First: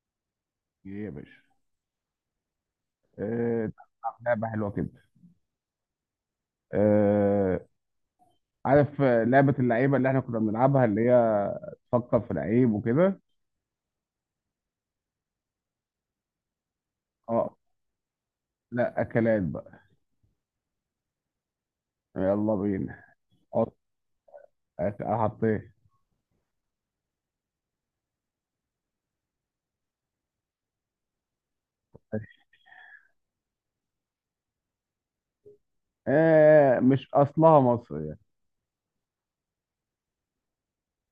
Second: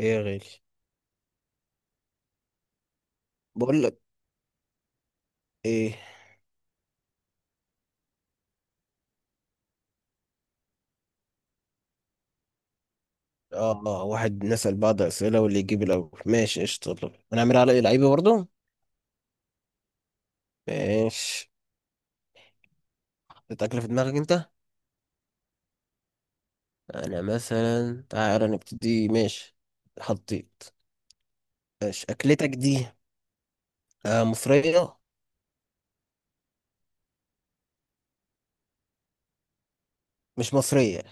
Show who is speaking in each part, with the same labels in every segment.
Speaker 1: ايه يا غالي؟
Speaker 2: ايه يا باشا. آه،
Speaker 1: بقول لك
Speaker 2: تلعب لعبة حلوة كده؟
Speaker 1: ايه.
Speaker 2: آه، عارف لعبة اللعيبة اللي احنا كنا بنلعبها اللي هي تفكر في لعيب وكده.
Speaker 1: اه، واحد نسأل بعض اسئله واللي يجيب الاول ماشي قشطه. يلا،
Speaker 2: اه،
Speaker 1: هنعمل على إيه؟ لعيبه برضه.
Speaker 2: لا أكلات بقى.
Speaker 1: ماشي.
Speaker 2: يلا بينا.
Speaker 1: حطيت
Speaker 2: حط
Speaker 1: اكله في دماغك انت؟
Speaker 2: حطيت.
Speaker 1: انا مثلا تعالى نبتدي. ماشي، حطيت. ماشي، اكلتك دي آه مصريه؟
Speaker 2: آه،
Speaker 1: مش مصريه؟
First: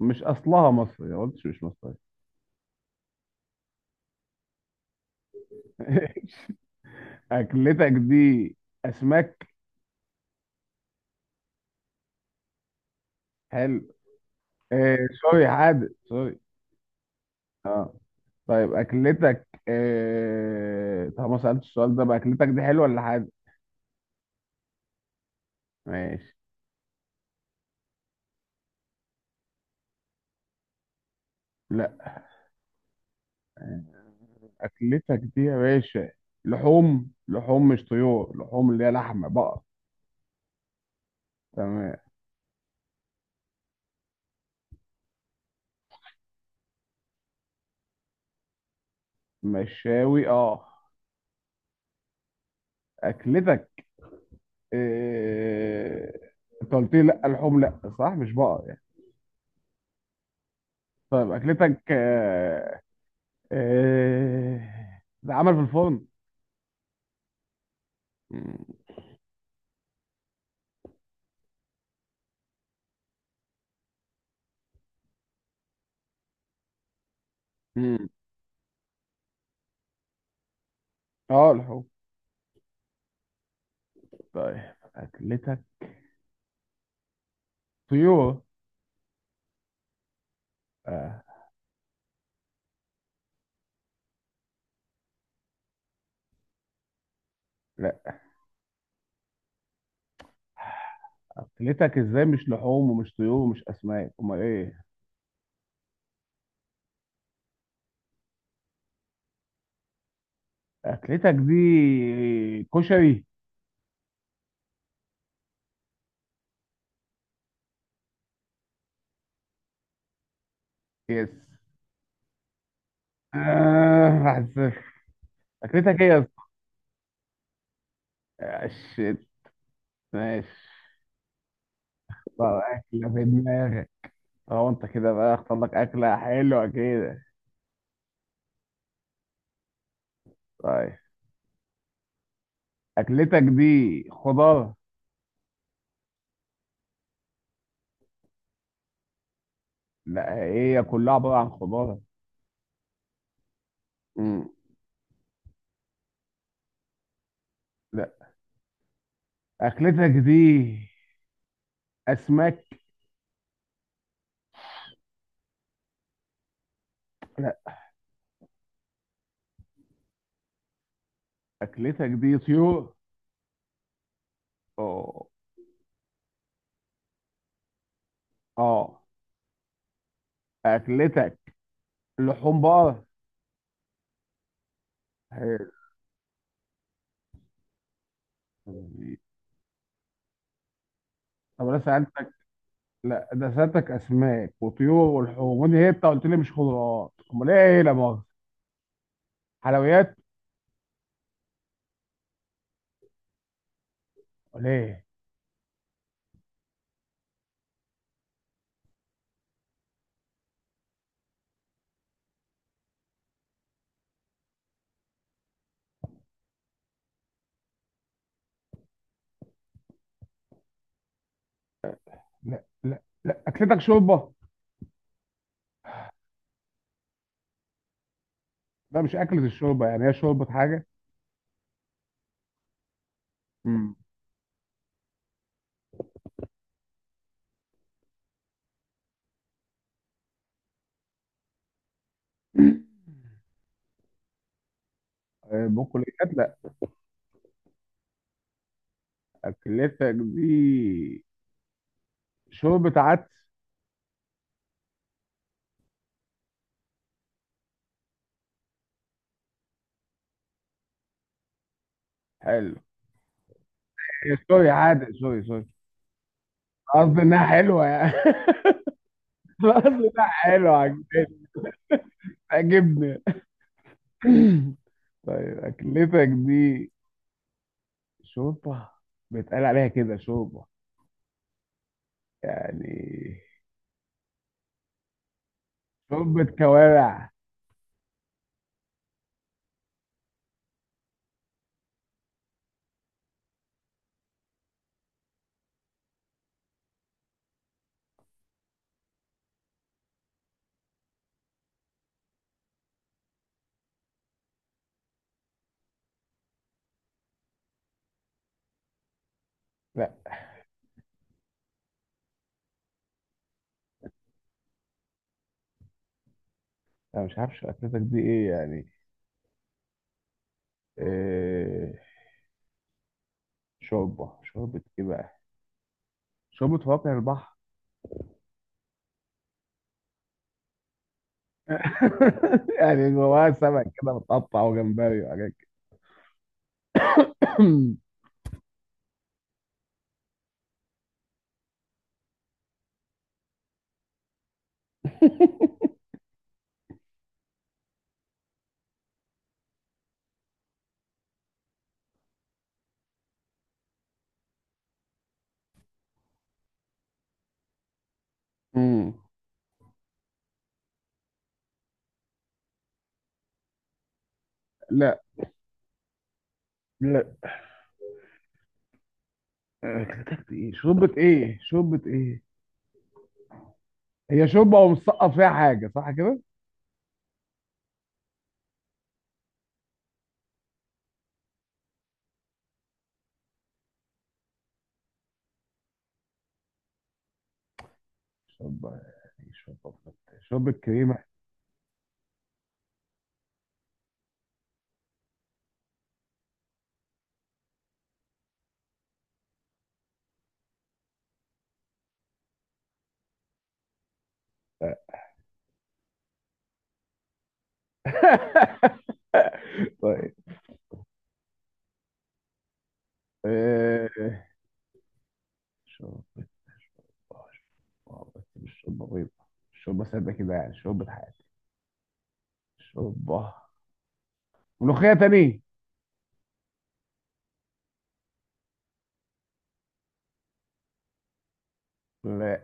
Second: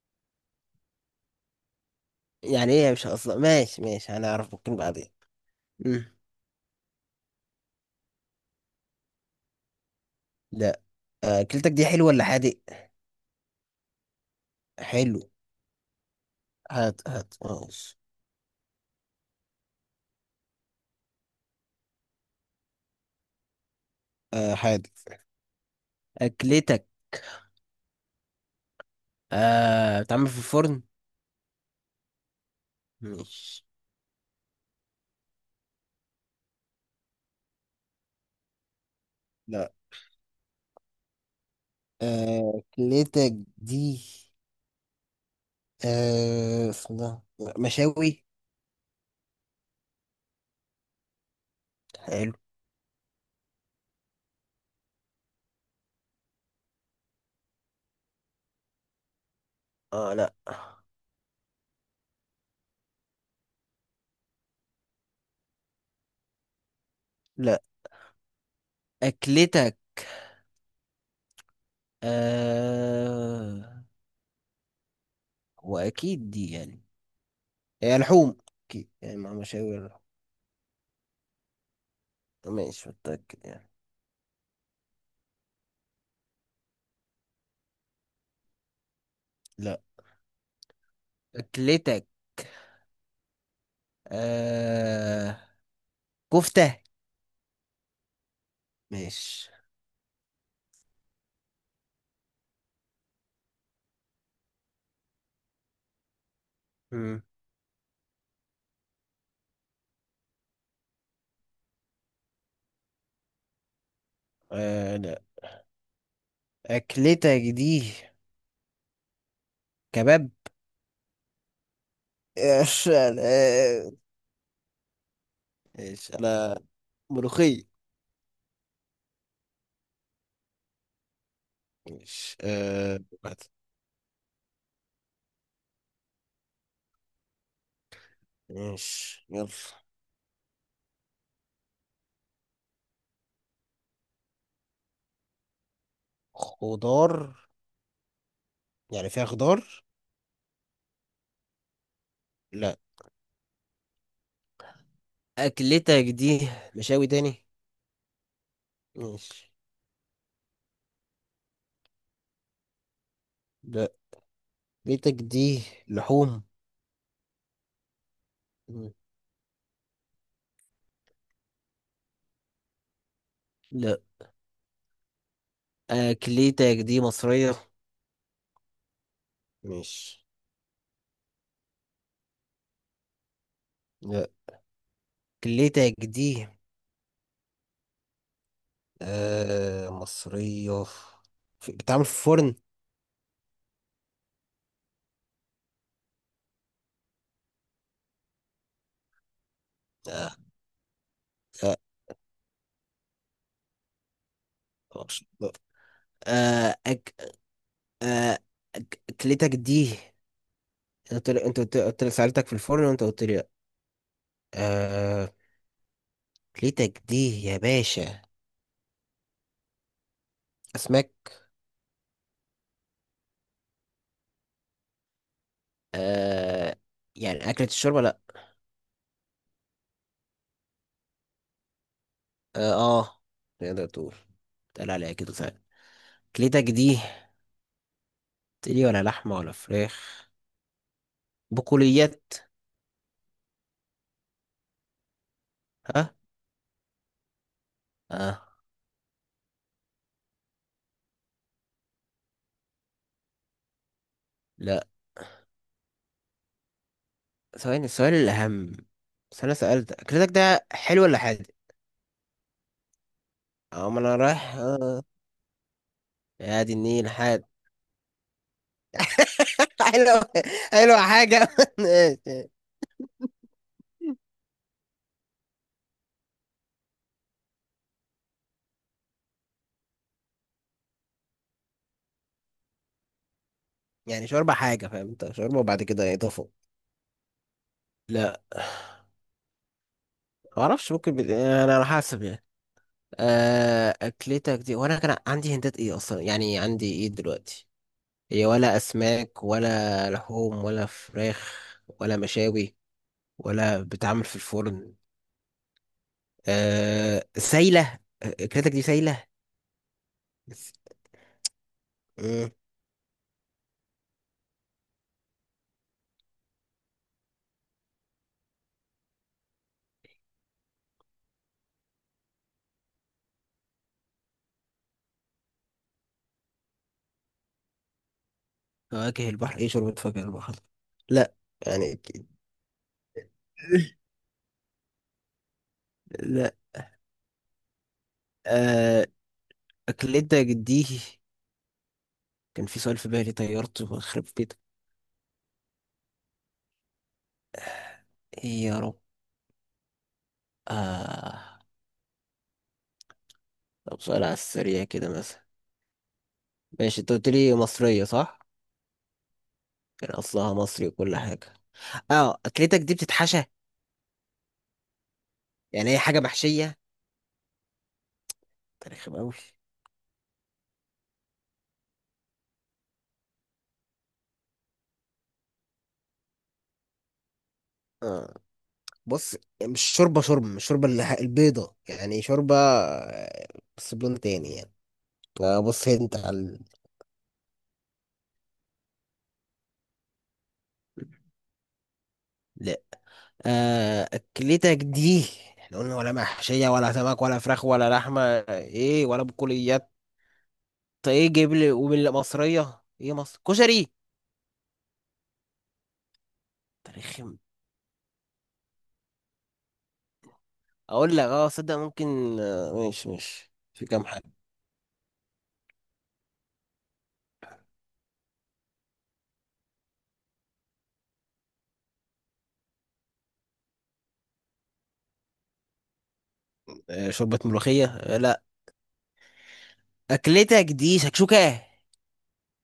Speaker 2: مش أصلها مصرية، ما قلتش مش مصرية.
Speaker 1: يعني ايه مش اصلا؟ ماشي ماشي، هنعرف ممكن بعدين. مم.
Speaker 2: أكلتك دي أسماك؟
Speaker 1: لا. آه، اكلتك دي حلوه ولا حادق؟
Speaker 2: حلو. آه،
Speaker 1: حلو؟
Speaker 2: سوري، حادق سوري.
Speaker 1: هات هات
Speaker 2: اه،
Speaker 1: ماشي.
Speaker 2: طيب أكلتك طب ما سألتش السؤال ده بقى، أكلتك دي حلوة ولا حادق؟
Speaker 1: آه حادق.
Speaker 2: ماشي.
Speaker 1: اكلتك آه بتعمل في الفرن؟
Speaker 2: لا.
Speaker 1: ماشي.
Speaker 2: آه، اكلتك دي يا باشا لحوم، لحوم مش طيور، لحوم اللي هي لحمه بقر؟
Speaker 1: لا.
Speaker 2: تمام.
Speaker 1: آه أكلتك دي آه اسمها مشاوي.
Speaker 2: مشاوي، اه.
Speaker 1: حلو.
Speaker 2: اكلتك إيه؟ انت قلت لي لا لحوم، لا صح مش بقر يعني.
Speaker 1: اه لا.
Speaker 2: طيب اكلتك ده عمل في الفرن؟
Speaker 1: لا
Speaker 2: مم.
Speaker 1: أكلتك آه وأكيد دي يعني هي
Speaker 2: مم.
Speaker 1: لحوم، أكيد يعني مع مشاوي اللحوم.
Speaker 2: اه لحوم.
Speaker 1: ماشي متأكد يعني.
Speaker 2: طيب اكلتك طيور؟
Speaker 1: لا
Speaker 2: آه.
Speaker 1: أكلتك آه كفتة.
Speaker 2: لا.
Speaker 1: ماشي.
Speaker 2: اكلتك ازاي مش لحوم ومش طيور ومش اسماك، امال ايه؟
Speaker 1: مم.
Speaker 2: اكلتك دي كشري؟
Speaker 1: آه لا، أكلتك دي كباب.
Speaker 2: يس.
Speaker 1: إيش أنا؟
Speaker 2: آه، 1-0. اكلتك ايه
Speaker 1: إيش
Speaker 2: يا اسطى؟
Speaker 1: أنا؟ ملوخية.
Speaker 2: آه، شيت. ماشي.
Speaker 1: ماشي.
Speaker 2: طب
Speaker 1: آه
Speaker 2: اكله في
Speaker 1: واحد.
Speaker 2: دماغك؟ اه، انت كده بقى اختار لك اكله حلوه كده.
Speaker 1: ماشي يلا.
Speaker 2: طيب اكلتك دي خضار؟
Speaker 1: خضار؟ يعني فيها خضار.
Speaker 2: لا، هي كلها عباره عن خضار.
Speaker 1: لا
Speaker 2: مم.
Speaker 1: أكلتك دي مشاوي تاني.
Speaker 2: لا.
Speaker 1: ماشي.
Speaker 2: اكلتك دي اسماك؟
Speaker 1: لا أكلتك دي لحوم.
Speaker 2: لا.
Speaker 1: مم.
Speaker 2: اكلتك دي طيور؟
Speaker 1: لا
Speaker 2: اه.
Speaker 1: أكلتك دي مصرية.
Speaker 2: اه.
Speaker 1: ماشي.
Speaker 2: اكلتك لحوم بقر؟
Speaker 1: لا
Speaker 2: حلو.
Speaker 1: أكلتك دي آه مصرية،
Speaker 2: طب انا
Speaker 1: بتعمل في
Speaker 2: سالتك.
Speaker 1: فرن.
Speaker 2: لا ده سالتك اسماك وطيور ولحوم، وانت انت قلت لي مش خضروات، امال ايه؟ لا مؤاخذه، حلويات؟
Speaker 1: آه لا.
Speaker 2: امال ايه؟
Speaker 1: معرفش. لا. آه أك... آه أكلتك دي، أنت قلت لي، أنت قلت لي سألتك في الفرن وأنت قلت لي لأ. آه ليتك دي يا باشا أسماك.
Speaker 2: لا لا لا، اكلتك شوربه.
Speaker 1: آه يعني أكلة الشوربة لأ.
Speaker 2: ده مش اكله الشوربه يعني، هي شوربه حاجه.
Speaker 1: آه, آه تقدر
Speaker 2: امم.
Speaker 1: تقول، تقال عليها كده فعلا. كليتك دي تقلي، ولا لحمة، ولا فراخ، بقوليات.
Speaker 2: آه،
Speaker 1: ها.
Speaker 2: بقوليات لا.
Speaker 1: آه
Speaker 2: اكلتك دي شوربه عدس؟
Speaker 1: لأ. ثواني، السؤال الأهم: بس أنا سألت أكلتك ده حلو ولا حادق؟
Speaker 2: حلو.
Speaker 1: أه ما أنا
Speaker 2: إيه،
Speaker 1: رايح
Speaker 2: سوري
Speaker 1: آه.
Speaker 2: عادي، سوري سوري.
Speaker 1: يا دي النيل
Speaker 2: قصدي
Speaker 1: حادق.
Speaker 2: انها حلوه يعني. قصدي
Speaker 1: حلو.
Speaker 2: انها حلوه
Speaker 1: حلو
Speaker 2: عجبتني.
Speaker 1: حاجة ماشي.
Speaker 2: عجبني. طيب اكلتك دي شوربه، بيتقال عليها كده شوربه يعني؟
Speaker 1: يعني شوربة حاجة فاهم أنت، شوربة وبعد كده
Speaker 2: شوربة
Speaker 1: إضافة.
Speaker 2: كوارع؟
Speaker 1: لا، ما اعرفش ممكن آه، انا على حسب يعني. آه، اكلتك دي وانا كان عندي هندات ايه اصلا يعني؟ عندي ايه دلوقتي؟ هي ولا اسماك، ولا لحوم، ولا فراخ، ولا مشاوي، ولا بتعمل في الفرن. أه سايله، اكلتك دي سايله.
Speaker 2: لا.
Speaker 1: بس- مم.
Speaker 2: انا مش عارف اكلتك دي ايه يعني. إيه، شوربة، شوربة ايه بقى؟ شوربة فواكه البحر؟
Speaker 1: فواكه البحر ايه؟ شوربه فواكه البحر؟ لا يعني
Speaker 2: يعني جواها سمك كده متقطع وجمبري وحاجات كده.
Speaker 1: لا. أه اكلتك دي كان في سؤال في بالي طيرته، بخرب بيتك. إيه يا رب. آه. طب سؤال على السريع كده مثلا. ماشي انت قلت لي مصرية صح؟
Speaker 2: أمم.
Speaker 1: كان أصلها مصري وكل حاجة. اه أكلتك دي بتتحشى؟
Speaker 2: لا.
Speaker 1: يعني هي حاجة محشية؟
Speaker 2: لا
Speaker 1: تاريخ أوي.
Speaker 2: اكلتك دي ايه، شوربة ايه، شوربة ايه؟ هي شوربة ومسقط فيها حاجة، صح كده؟
Speaker 1: اه بص، مش شوربة شوربة، مش شوربة اللي البيضة يعني، شوربة آه، بس بلون تاني يعني. آه بص انت على
Speaker 2: شوربة يعني شوربة. شوربة كريمة؟
Speaker 1: لا. آه أكلتك دي، احنا قلنا ولا محشية، ولا سمك، ولا فراخ، ولا لحمة، ايه، ولا بقوليات. طيب، ايه جيب لي ومن مصرية، ايه مصر، كشري؟ تاريخ.
Speaker 2: طيب.
Speaker 1: اقول لك اه صدق، ممكن آه، ماشي ماشي في كام
Speaker 2: آه،
Speaker 1: حاجه.
Speaker 2: شوربة، شوربة، شوربة، بس مش شوربة بيضة. شوربة سادة كده يعني، شوربة حياتي. شوربة ملوخية تاني؟
Speaker 1: آه، شوربه ملوخيه؟ آه، لا. اكلتك دي شكشوكه؟
Speaker 2: لا.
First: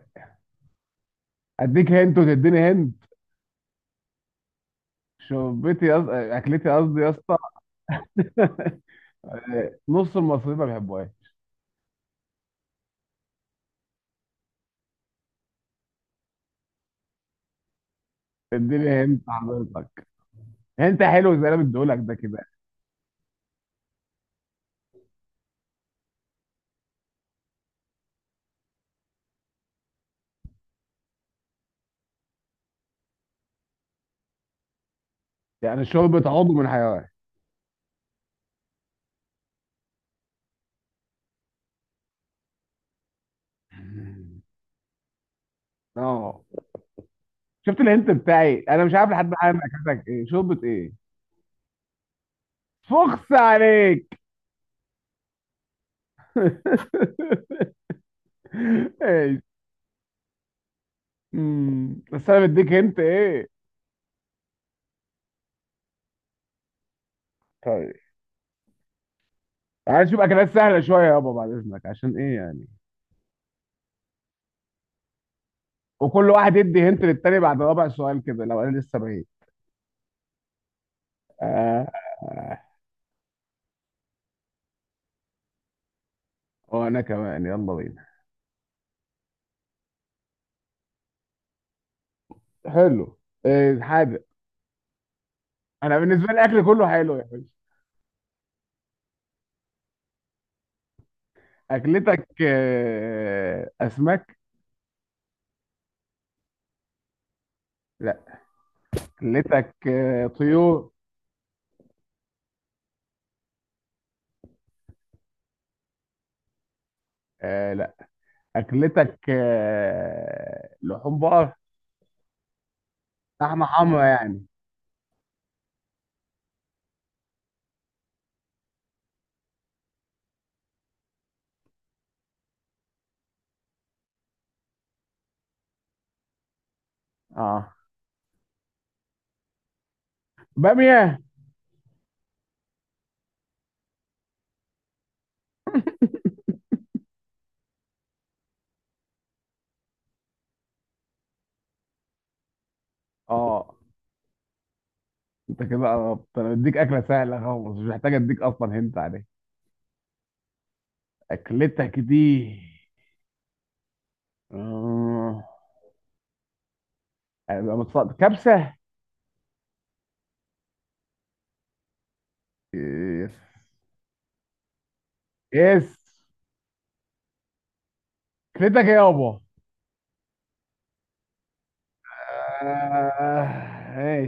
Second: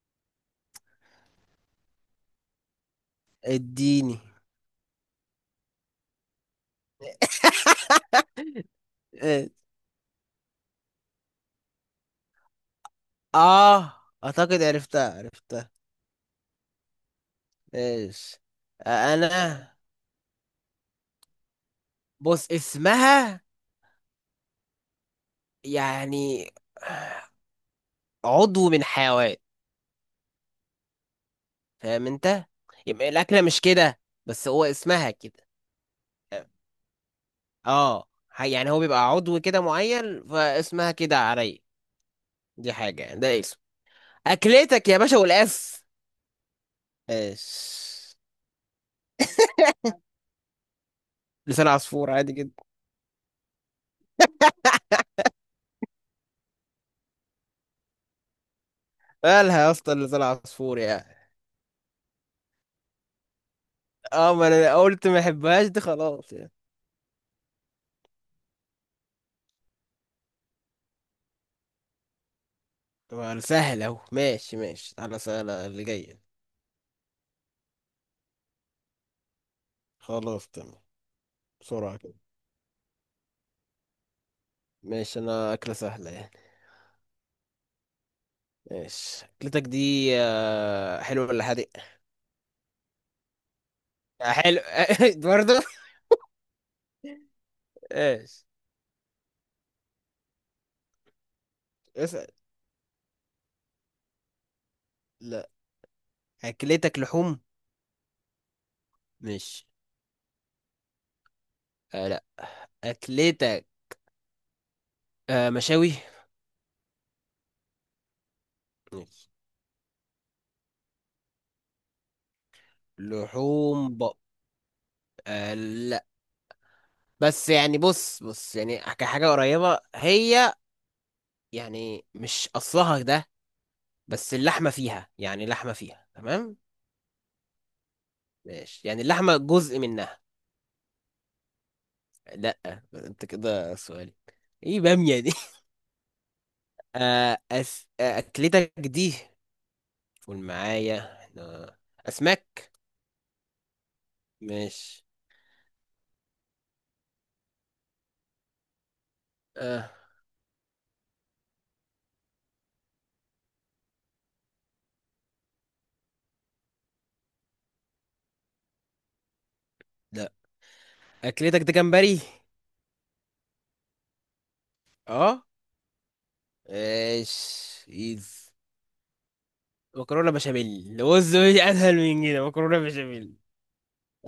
Speaker 2: أديك هنت وتديني هنت.
Speaker 1: اديني
Speaker 2: أكلتي قصدي يا اسطى.
Speaker 1: اه.
Speaker 2: نص المصريين ما بيحبوهاش.
Speaker 1: آه، اعتقد عرفتها عرفتها. ايش؟
Speaker 2: اديني
Speaker 1: آه،
Speaker 2: هنت
Speaker 1: انا
Speaker 2: حضرتك. هنت حلو زي اللي أنا مديهولك ده كده.
Speaker 1: بص اسمها يعني عضو من حيوان فاهم انت، يبقى الاكله مش كده بس هو اسمها كده.
Speaker 2: يعني شوربة عضو من حيوان؟
Speaker 1: اه يعني هو بيبقى عضو كده معين، فاسمها كده عليا. دي حاجه، ده اسم. اكلتك يا باشا والاس.
Speaker 2: اه. شفت الهنت
Speaker 1: ايش؟
Speaker 2: بتاعي، انا مش عارف لحد الان اكلتك ايه، شوربة ايه.
Speaker 1: لسان عصفور، عادي جدا.
Speaker 2: فخس عليك.
Speaker 1: مالها يا اسطى لسان عصفور يعني؟
Speaker 2: بس انا مديك انت ايه.
Speaker 1: اه ما انا قلت ما احبهاش دي، خلاص يعني.
Speaker 2: طيب تعال نشوف اكلات سهله شويه يابا بعد اذنك، عشان ايه يعني؟
Speaker 1: طبعا سهل اهو. ماشي ماشي على سهلة اللي جاية.
Speaker 2: وكل واحد يدي هنت للتاني بعد رابع سؤال كده، لو انا لسه بعيد.
Speaker 1: خلاص تمام.
Speaker 2: آه.
Speaker 1: بسرعة كده.
Speaker 2: آه.
Speaker 1: ماشي انا اكلة سهلة يعني.
Speaker 2: وانا كمان يلا بينا.
Speaker 1: ماشي اكلتك دي آه، حلوة ولا حادق؟
Speaker 2: حلو. إيه حاجه.
Speaker 1: آه، حلو. برضه.
Speaker 2: انا بالنسبه لي الاكل كله حلو يا باشا.
Speaker 1: ايش؟
Speaker 2: اكلتك
Speaker 1: اسأل.
Speaker 2: اسماك؟
Speaker 1: لا. اكلتك لحوم؟
Speaker 2: لا.
Speaker 1: ماشي.
Speaker 2: اكلتك طيور؟
Speaker 1: آه لا. اكلتك آه مشاوي؟
Speaker 2: آه، لا. اكلتك
Speaker 1: ماشي.
Speaker 2: لحوم بقر؟ لحمه
Speaker 1: لحوم
Speaker 2: حمرا
Speaker 1: بق
Speaker 2: يعني.
Speaker 1: آه لا، بس يعني بص بص يعني كحاجة قريبة هي، يعني مش أصلها ده، بس اللحمة فيها، يعني لحمة فيها تمام.
Speaker 2: اه.
Speaker 1: ماشي يعني اللحمة جزء منها.
Speaker 2: باميه؟
Speaker 1: لا. انت كده سؤالي، ايه بامية دي؟ آه أكلتك دي، قول معايا احنا، أسماك.
Speaker 2: اه.
Speaker 1: ماشي.
Speaker 2: انت كده قربت، انا بديك اكله سهله خالص مش محتاج اديك اصلا هنت عليها.
Speaker 1: آه
Speaker 2: اكلتك دي آه، كبسه؟
Speaker 1: لا. أكلتك ده جمبري؟
Speaker 2: يس.
Speaker 1: اه.
Speaker 2: يس.
Speaker 1: ماشي ايز.
Speaker 2: اكلتك ايه يابا؟
Speaker 1: مكرونة بشاميل، بص مش أسهل من كده، مكرونة بشاميل.
Speaker 2: آه،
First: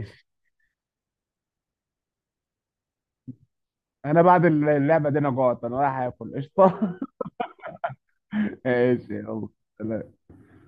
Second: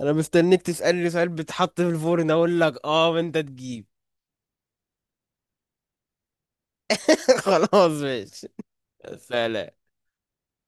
Speaker 1: انا مستنيك تسألني سؤال بيتحط في الفرن اقول لك اه وانت تجيب.
Speaker 2: انا بعد اللعبه دي انا جوعت، انا رايح اكل قشطه.
Speaker 1: خلاص ماشي.
Speaker 2: ماشي يلا.
Speaker 1: سلام.
Speaker 2: سلام.